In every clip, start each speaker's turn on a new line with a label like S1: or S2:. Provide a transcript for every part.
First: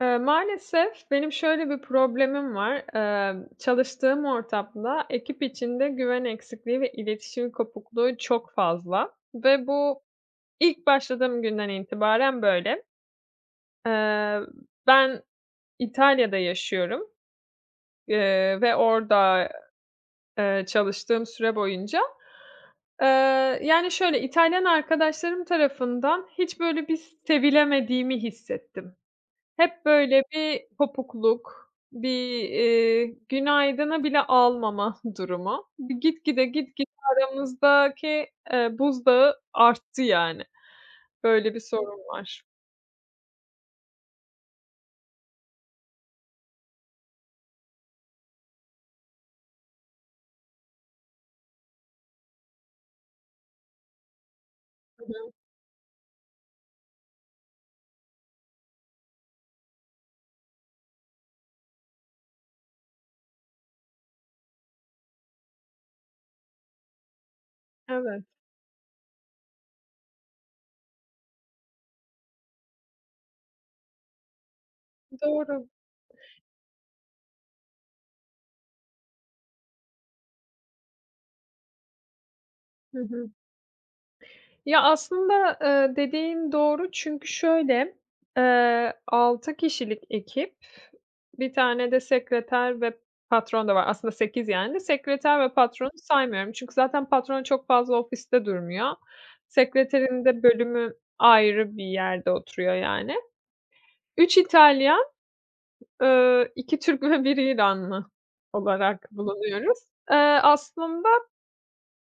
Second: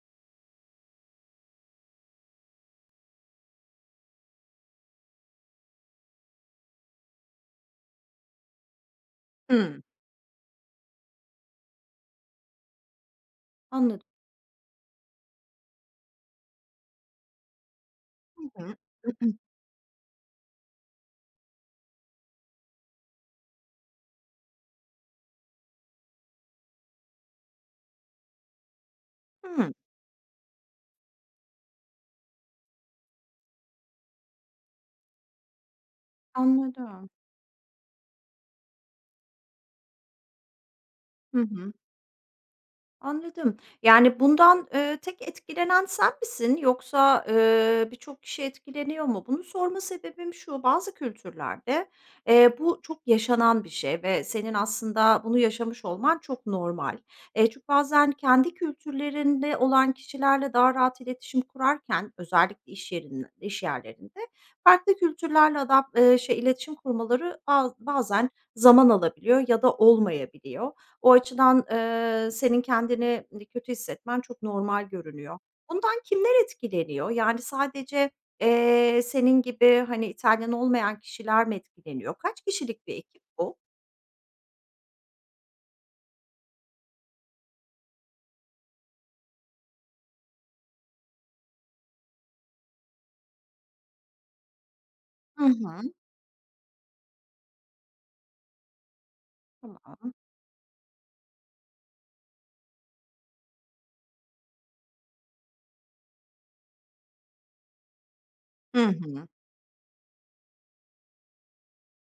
S1: Maalesef benim şöyle bir problemim var. Çalıştığım ortamda ekip içinde güven eksikliği ve iletişim kopukluğu çok fazla ve
S2: Hımm.
S1: bu ilk başladığım günden itibaren böyle.
S2: Anladım.
S1: Eee, Ben İtalya'da yaşıyorum,
S2: Hı
S1: ve
S2: hı.
S1: orada, çalıştığım süre boyunca, eee, yani şöyle İtalyan arkadaşlarım tarafından hiç böyle bir sevilemediğimi hissettim.
S2: Hımm.
S1: Hep böyle bir kopukluk, bir, günaydını bile almama durumu. Bir gitgide
S2: Anladım.
S1: aramızdaki, buzdağı arttı yani.
S2: Hı
S1: Böyle bir
S2: hı.
S1: sorun var.
S2: Anladım. Yani, bundan, tek etkilenen sen misin yoksa, birçok kişi etkileniyor mu? Bunu sorma sebebim şu, bazı kültürlerde, bu çok yaşanan bir şey ve senin
S1: Hı
S2: aslında
S1: hı.
S2: bunu yaşamış olman çok normal. Çünkü bazen kendi kültürlerinde olan kişilerle daha rahat iletişim kurarken özellikle iş yerlerinde farklı kültürlerle iletişim kurmaları baz
S1: Evet,
S2: bazen zaman alabiliyor ya da olmayabiliyor. O açıdan, senin kendini kötü hissetmen çok normal görünüyor.
S1: doğru.
S2: Bundan kimler etkileniyor? Yani sadece, senin gibi, hani, İtalyan olmayan kişiler mi etkileniyor? Kaç kişilik bir
S1: Hı
S2: ekip
S1: hı.
S2: bu?
S1: Ya, aslında, dediğin doğru çünkü şöyle, 6 kişilik ekip. Bir tane de sekreter ve patron da var. Aslında 8 yani. Sekreter
S2: Hı
S1: ve patronu
S2: hı.
S1: saymıyorum. Çünkü zaten patron çok fazla ofiste durmuyor.
S2: Tamam.
S1: Sekreterin de bölümü ayrı bir yerde oturuyor yani. Üç İtalyan, 2 Türk ve bir İranlı
S2: Hı
S1: olarak
S2: hı.
S1: bulunuyoruz. Eee, Aslında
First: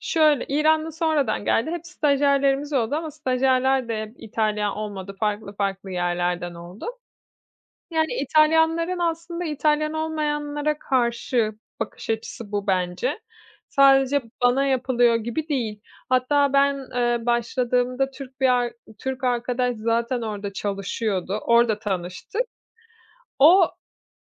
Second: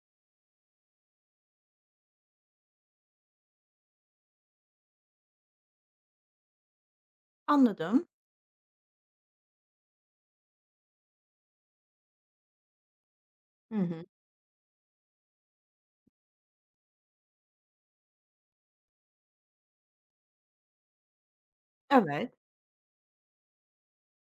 S1: şöyle, İranlı sonradan geldi. Hep stajyerlerimiz oldu ama stajyerler de hep İtalyan olmadı. Farklı farklı yerlerden oldu.
S2: Anladım.
S1: Yani, İtalyanların aslında İtalyan olmayanlara karşı bakış açısı bu bence.
S2: Hı hı.
S1: Sadece bana yapılıyor gibi değil. Hatta ben, başladığımda Türk bir Türk arkadaş zaten orada çalışıyordu. Orada
S2: Evet.
S1: tanıştık. O,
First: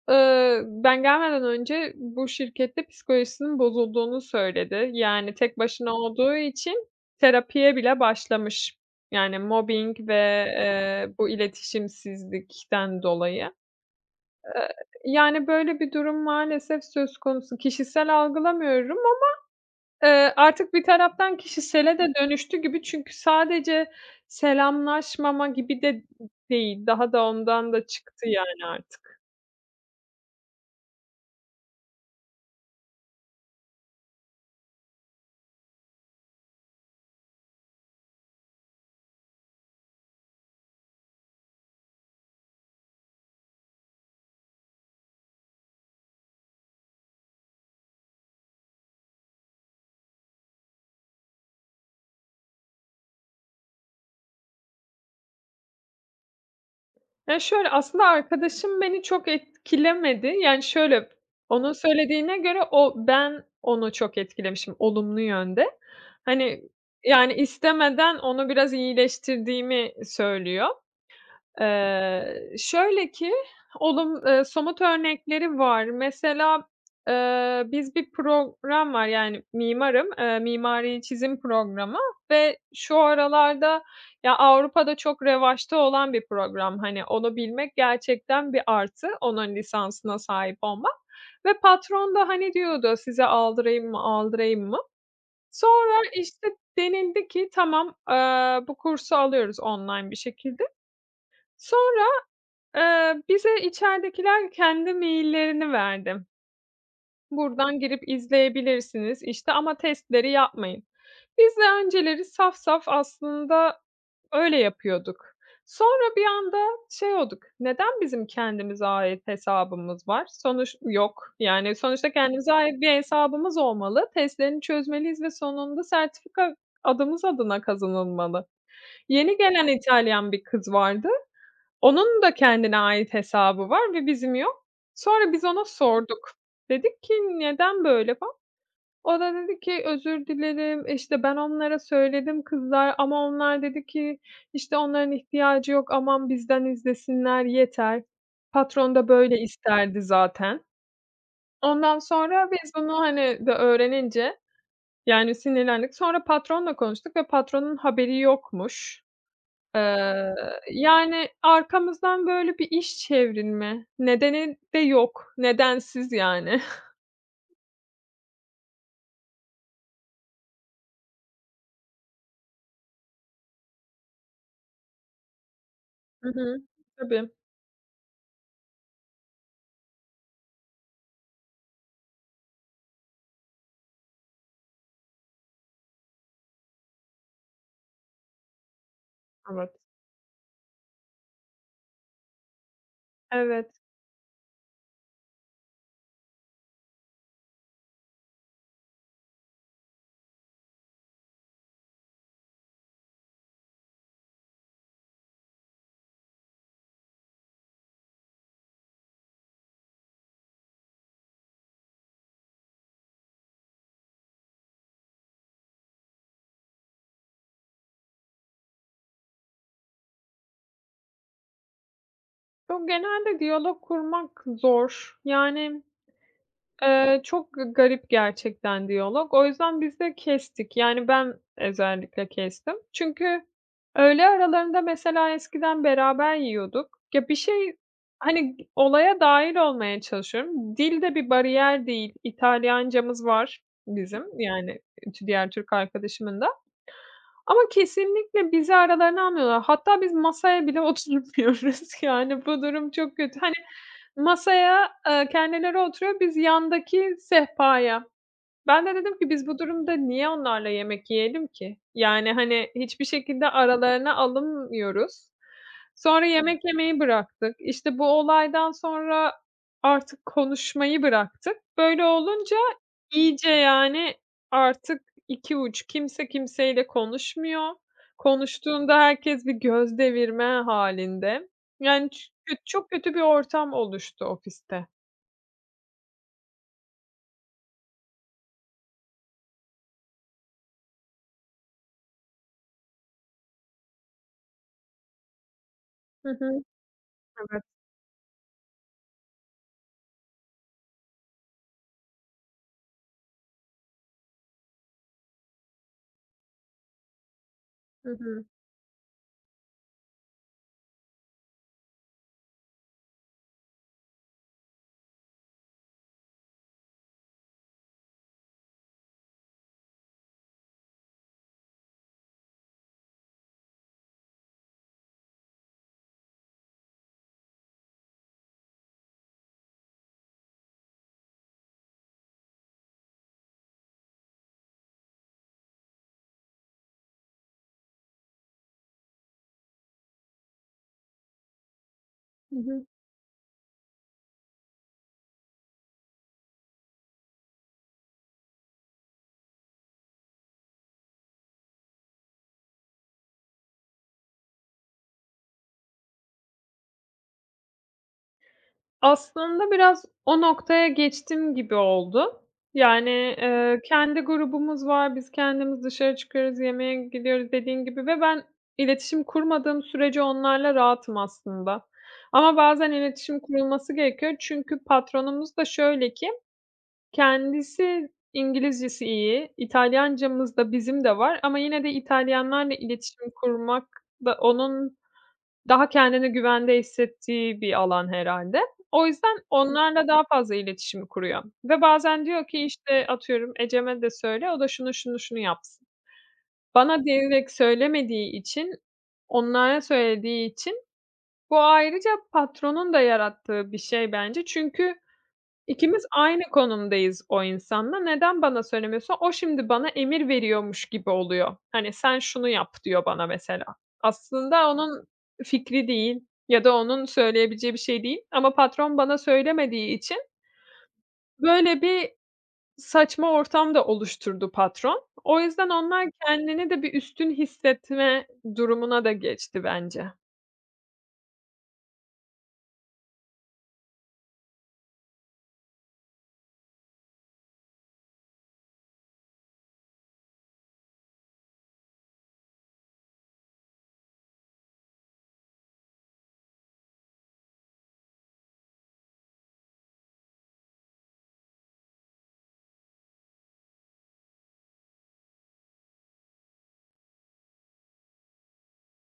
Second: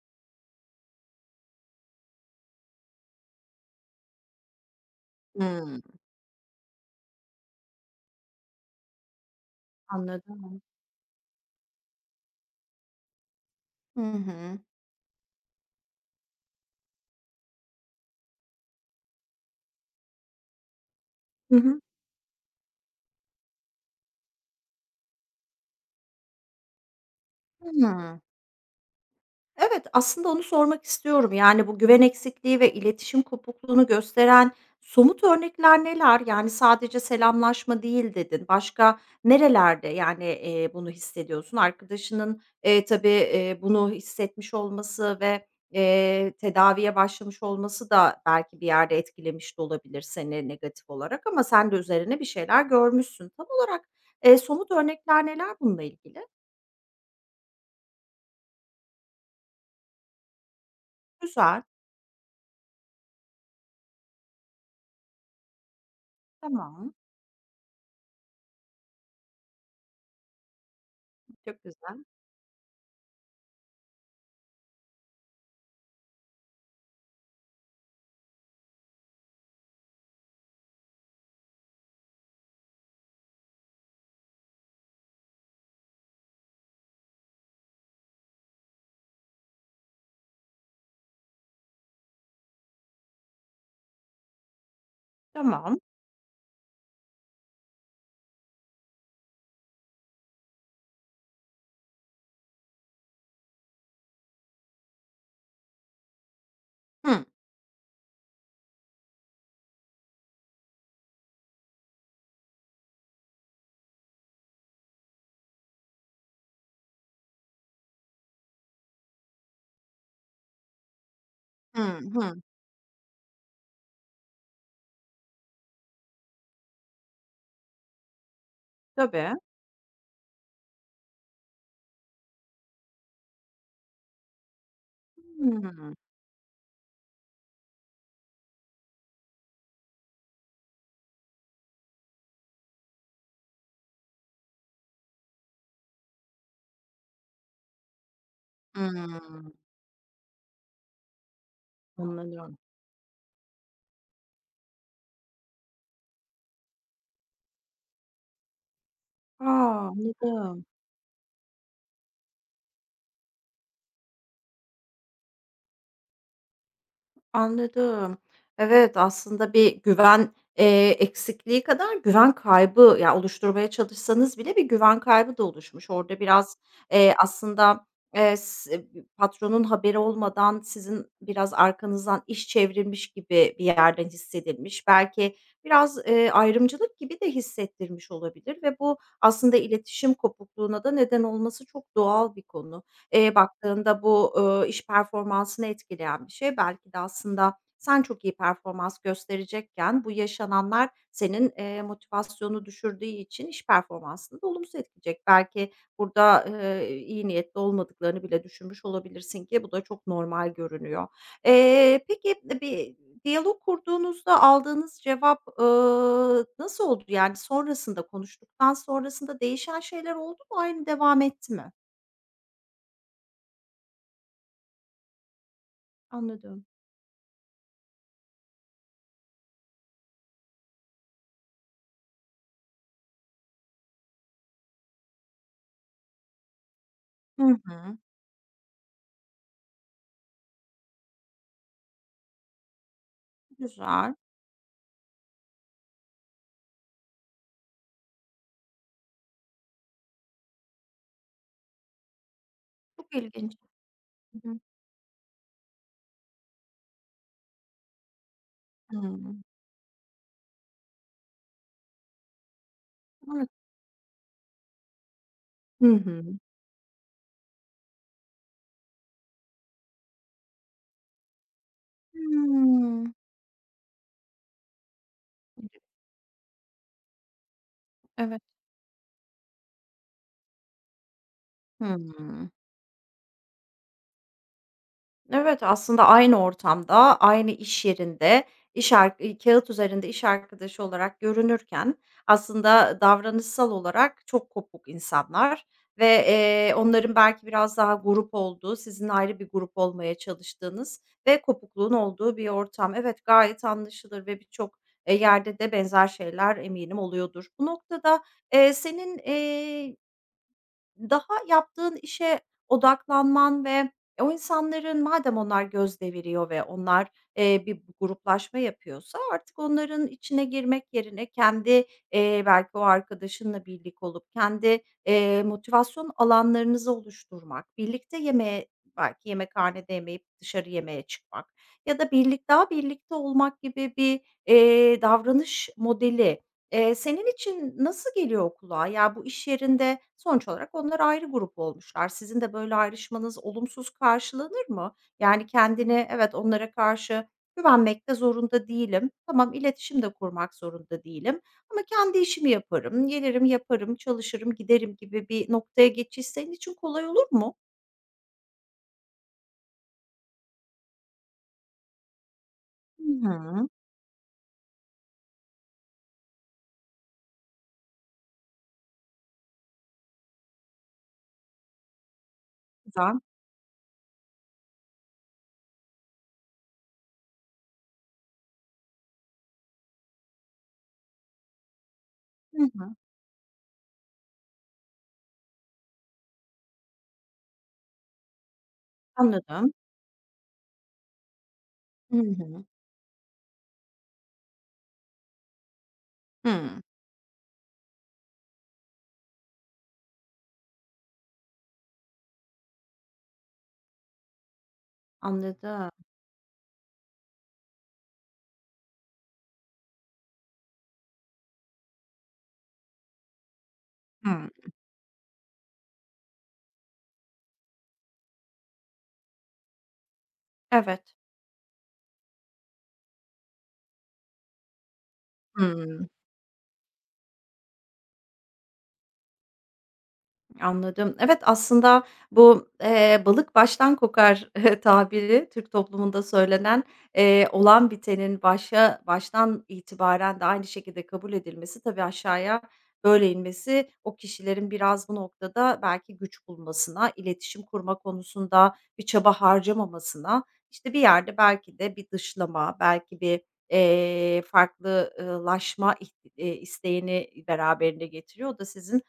S1: ben gelmeden önce bu şirkette psikolojisinin bozulduğunu söyledi. Yani, tek
S2: Hımm.
S1: başına olduğu için terapiye bile başlamış. Yani, mobbing ve,
S2: Anladım.
S1: bu iletişimsizlikten dolayı.
S2: Hı hı.
S1: Eee, Yani, böyle bir durum maalesef söz konusu. Kişisel algılamıyorum ama, artık bir taraftan
S2: Hı hı.
S1: kişisele de dönüştü gibi çünkü sadece selamlaşmama gibi de değil, daha da ondan da
S2: Hımm.
S1: çıktı, yani, artık.
S2: Evet, aslında onu sormak istiyorum. Yani, bu güven eksikliği ve iletişim kopukluğunu gösteren somut örnekler neler? Yani, sadece "selamlaşma" değil dedin. Başka nerelerde, yani, bunu hissediyorsun? Arkadaşının, tabii, bunu hissetmiş olması ve, tedaviye başlamış olması da belki bir yerde etkilemiş de olabilir seni negatif olarak ama sen de üzerine bir şeyler görmüşsün. Tam olarak, somut örnekler neler bununla ilgili?
S1: Ya, şöyle, aslında arkadaşım beni çok etkilemedi. Yani, şöyle,
S2: Güzel,
S1: onun söylediğine göre o ben onu çok etkilemişim olumlu yönde. Hani,
S2: tamam.
S1: yani, istemeden onu biraz iyileştirdiğimi söylüyor.
S2: Çok güzel.
S1: Şöyle ki, olum somut örnekleri var. Mesela, biz bir program var, yani mimarım, mimari çizim programı ve şu aralarda ya, Avrupa'da çok revaçta olan bir program. Hani, onu bilmek gerçekten bir artı, onun lisansına sahip olmak ve patron da, hani, diyordu, "Size aldırayım mı, aldırayım mı?"
S2: Tamam.
S1: Sonra, işte, denildi ki, "Tamam, bu kursu alıyoruz online bir şekilde." Sonra, bize içeridekiler kendi maillerini verdi.
S2: Hı.
S1: "Buradan girip izleyebilirsiniz." işte, "Ama testleri yapmayın." Biz de önceleri saf saf aslında öyle yapıyorduk. Sonra bir anda şey olduk, "Neden bizim kendimize ait hesabımız var? Sonuç yok." Yani,
S2: Hı
S1: sonuçta
S2: hı.
S1: kendimize ait bir hesabımız olmalı. Testlerini çözmeliyiz ve sonunda sertifika adımız adına kazanılmalı. Yeni
S2: Tabii.
S1: gelen İtalyan bir kız vardı. Onun da kendine ait hesabı var ve bizim yok. Sonra biz ona
S2: Hımm.
S1: sorduk. Dedik ki, "Neden böyle?" falan. O da dedi ki, "Özür dilerim, işte, ben onlara söyledim kızlar ama onlar dedi ki, işte, onların ihtiyacı yok, aman bizden izlesinler yeter. Patron da böyle
S2: Hımm.
S1: isterdi zaten." Ondan sonra
S2: Anladım.
S1: biz bunu, hani, de öğrenince, yani, sinirlendik. Sonra patronla konuştuk ve patronun haberi yokmuş.
S2: A!
S1: Eee,
S2: Anladım.
S1: Yani, arkamızdan böyle bir iş çevrilme, nedeni de yok. Nedensiz yani.
S2: Anladım. Evet, aslında bir güven, eksikliği kadar güven kaybı, ya, oluşturmaya çalışsanız bile bir güven kaybı da oluşmuş. Orada
S1: Hı
S2: biraz,
S1: hı. Tabii.
S2: aslında, eee, s patronun haberi olmadan sizin biraz arkanızdan iş çevrilmiş gibi bir yerden hissedilmiş. Belki biraz, ayrımcılık gibi de hissettirmiş olabilir ve bu aslında
S1: Evet.
S2: iletişim kopukluğuna da neden olması çok doğal bir konu.
S1: Evet.
S2: Baktığında bu, iş performansını etkileyen bir şey. Belki de aslında sen çok iyi performans gösterecekken bu yaşananlar senin, motivasyonunu düşürdüğü için iş performansını da olumsuz etkileyecek. Belki burada, iyi niyetli olmadıklarını bile düşünmüş olabilirsin ki bu da çok normal görünüyor. Peki, bir diyalog kurduğunuzda aldığınız cevap, nasıl oldu? Yani sonrasında konuştuktan sonrasında değişen şeyler oldu mu? Aynı devam etti mi?
S1: Yo, genelde diyalog kurmak zor. Yani.
S2: Anladım.
S1: Çok garip gerçekten diyalog. O yüzden biz de kestik. Yani ben özellikle kestim. Çünkü öğle aralarında mesela eskiden beraber yiyorduk. Ya, bir
S2: Hı
S1: şey,
S2: hı.
S1: hani, olaya dâhil olmaya çalışıyorum. Dil de bir bariyer değil. İtalyancamız var
S2: Güzel.
S1: bizim, yani, diğer Türk arkadaşımın da. Ama kesinlikle bizi aralarına almıyorlar. Hatta biz masaya bile oturmuyoruz. Yani bu durum
S2: Çok
S1: çok kötü. Hani
S2: ilginç. Hı hı.
S1: masaya, kendileri oturuyor, biz yandaki sehpaya. Ben de dedim ki
S2: Hımm.
S1: biz bu durumda niye onlarla yemek yiyelim ki? Yani, hani, hiçbir şekilde
S2: Evet.
S1: aralarına alınmıyoruz.
S2: Hı hı.
S1: Sonra yemek yemeyi bıraktık. İşte, bu olaydan sonra artık konuşmayı bıraktık. Böyle olunca
S2: Hımm.
S1: iyice, yani, artık 2 uç. Kimse kimseyle konuşmuyor.
S2: Evet.
S1: Konuştuğunda herkes bir göz devirme hâlinde. Yani, ç
S2: Hımm.
S1: kö çok kötü bir ortam oluştu ofiste.
S2: Evet, aslında aynı ortamda, aynı iş yerinde, iş ar kâğıt üzerinde iş arkadaşı olarak görünürken aslında davranışsal olarak çok kopuk insanlar ve,
S1: Hı hı.
S2: onların belki
S1: Evet.
S2: biraz daha grup olduğu, sizin ayrı bir grup olmaya çalıştığınız ve kopukluğun olduğu bir ortam. Evet, gayet anlaşılır ve birçok, yerde de benzer şeyler eminim oluyordur. Bu
S1: Hı
S2: noktada,
S1: hı.
S2: senin, daha yaptığın işe odaklanman ve o insanların madem onlar göz deviriyor ve onlar, bir gruplaşma yapıyorsa artık onların içine girmek yerine kendi, belki o arkadaşınla birlik olup kendi, motivasyon alanlarınızı oluşturmak, birlikte yemeğe belki yemekhanede yemeyip dışarı yemeğe çıkmak ya da daha birlikte olmak gibi bir, davranış modeli. Senin için nasıl geliyor kulağa? Ya, bu iş yerinde sonuç olarak onlar ayrı grup olmuşlar. Sizin de
S1: Hı
S2: böyle
S1: hı.
S2: ayrışmanız olumsuz karşılanır mı? Yani kendini, "Evet, onlara karşı güvenmek de zorunda değilim. Tamam, iletişim de kurmak zorunda değilim ama kendi işimi yaparım, gelirim, yaparım, çalışırım, giderim." gibi bir noktaya geçiş senin için kolay olur mu?
S1: Aslında biraz o noktaya geçtim gibi oldu. Yani,
S2: Hı hı.
S1: kendi grubumuz var, biz kendimiz dışarı çıkıyoruz, yemeğe gidiyoruz dediğin gibi ve ben iletişim kurmadığım sürece onlarla rahatım aslında. Ama bazen
S2: Güzel.
S1: iletişim kurulması gerekiyor çünkü patronumuz da şöyle ki, kendisi İngilizcesi iyi, İtalyancamız da bizim de var ama yine de
S2: Hı
S1: İtalyanlarla
S2: hı.
S1: iletişim kurmak da onun daha kendini güvende hissettiği bir alan herhâlde. O yüzden
S2: Anladım.
S1: onlarla daha fazla iletişimi kuruyor ve
S2: Hı
S1: bazen diyor ki,
S2: hı.
S1: işte, atıyorum, Ecem'e de söyle, o da şunu, şunu, şunu yapsın.
S2: Hımm.
S1: Bana direkt söylemediği için, onlara söylediği için bu ayrıca patronun da yarattığı bir şey bence. Çünkü
S2: Anladım.
S1: İkimiz aynı konumdayız o insanla. Neden bana söylemiyorsa o şimdi bana emir veriyormuş gibi oluyor. Hani, "Sen şunu yap." diyor bana mesela.
S2: Hımm.
S1: Aslında onun fikri değil ya da onun söyleyebileceği bir şey değil ama patron bana söylemediği için
S2: Evet.
S1: böyle bir saçma ortam da oluşturdu patron. O yüzden onlar
S2: Hımm.
S1: kendini de bir üstün hissetme durumuna da geçti bence.
S2: Anladım. Evet, aslında bu, "balık baştan kokar" tabiri Türk toplumunda söylenen, olan bitenin başa baştan itibaren de aynı şekilde kabul edilmesi, tabii aşağıya böyle inmesi o kişilerin biraz bu noktada belki güç bulmasına, iletişim kurma konusunda bir çaba harcamamasına, işte, bir yerde belki de bir dışlama, belki bir, farklı iht isteğini beraberinde getiriyor. O da sizin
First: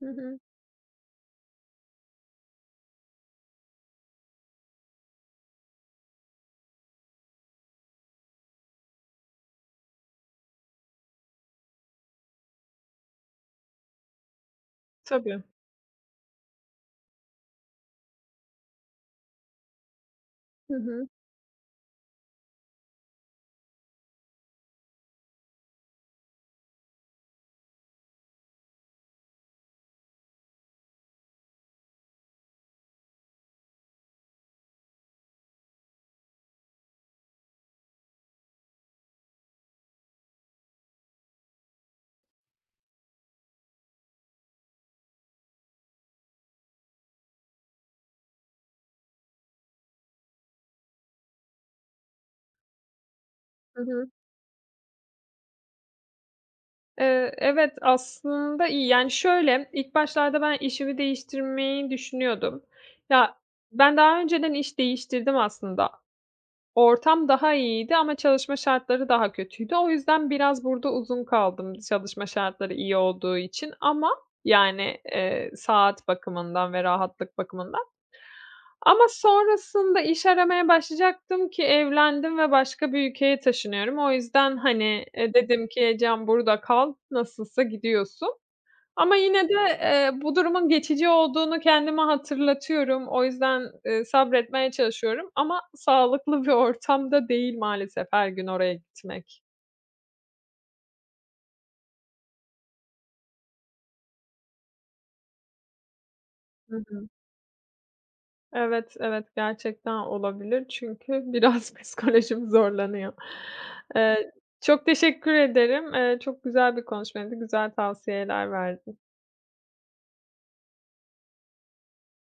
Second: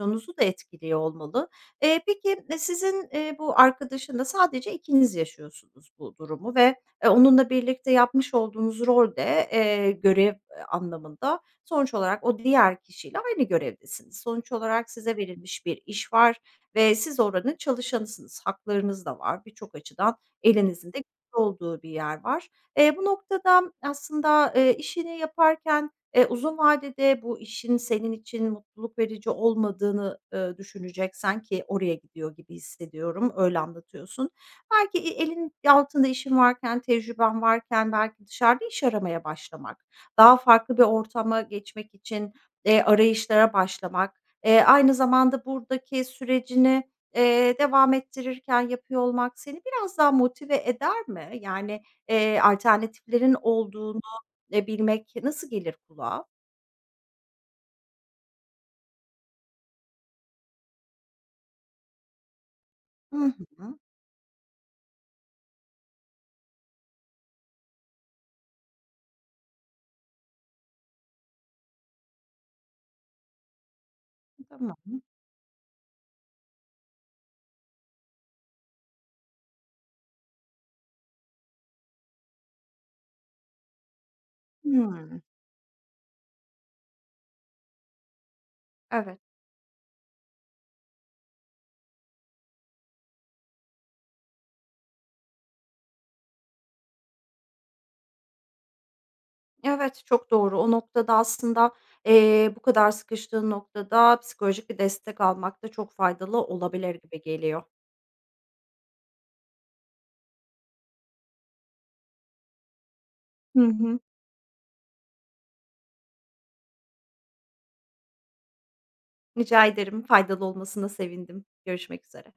S1: Hı hı.
S2: da etkiliyor olmalı. Peki, sizin, bu arkadaşınla sadece ikiniz yaşıyorsunuz bu durumu ve, onunla birlikte yapmış olduğunuz rolde de, görev, anlamında sonuç olarak o diğer kişiyle aynı görevdesiniz. Sonuç olarak size
S1: Tabii.
S2: verilmiş bir iş var ve siz oranın çalışanısınız. Haklarınız da var. Birçok açıdan
S1: Hı
S2: elinizin de
S1: hı.
S2: güçlü olduğu bir yer var. Bu noktada aslında, işini yaparken uzun vadede bu işin senin için mutluluk verici olmadığını, düşüneceksen ki oraya gidiyor gibi hissediyorum, öyle anlatıyorsun. Belki elin altında işin varken, tecrüben varken belki dışarıda iş aramaya başlamak, daha farklı bir ortama geçmek için, arayışlara başlamak, aynı zamanda buradaki sürecini, devam ettirirken yapıyor olmak seni biraz daha motive eder mi? Yani, alternatiflerin
S1: Hı
S2: olduğunu,
S1: hı.
S2: bilmek nasıl gelir kulağa?
S1: Evet, aslında iyi. Yani, şöyle, ilk başlarda ben işimi değiştirmeyi düşünüyordum.
S2: Hı
S1: Ya,
S2: hı.
S1: ben daha önceden iş değiştirdim aslında. Ortam daha iyiydi ama çalışma şartları daha kötüydü. O yüzden biraz burada uzun kaldım çalışma şartları iyi olduğu için ama,
S2: Tamam.
S1: yani, saat bakımından ve rahatlık bakımından. Ama sonrasında iş aramaya başlayacaktım ki evlendim ve başka bir ülkeye taşınıyorum. O yüzden, hani,
S2: Hımm.
S1: dedim ki "Ecem, burada kal, nasılsa gidiyorsun." Ama
S2: Evet.
S1: yine de, bu durumun geçici olduğunu kendime hatırlatıyorum. O yüzden, sabretmeye çalışıyorum ama sağlıklı bir ortam da değil maalesef her gün oraya gitmek.
S2: Evet, çok doğru. O noktada aslında, bu kadar sıkıştığın noktada psikolojik bir destek almak da çok faydalı olabilir
S1: Hı.
S2: gibi geliyor.
S1: Evet, evet, gerçekten olabilir çünkü biraz psikolojim zorlanıyor.
S2: Hı hı.
S1: Eee, Çok teşekkür ederim. Çok güzel bir konuşmaydı, güzel tavsiyeler verdin.
S2: Rica ederim. Faydalı olmasına sevindim. Görüşmek üzere.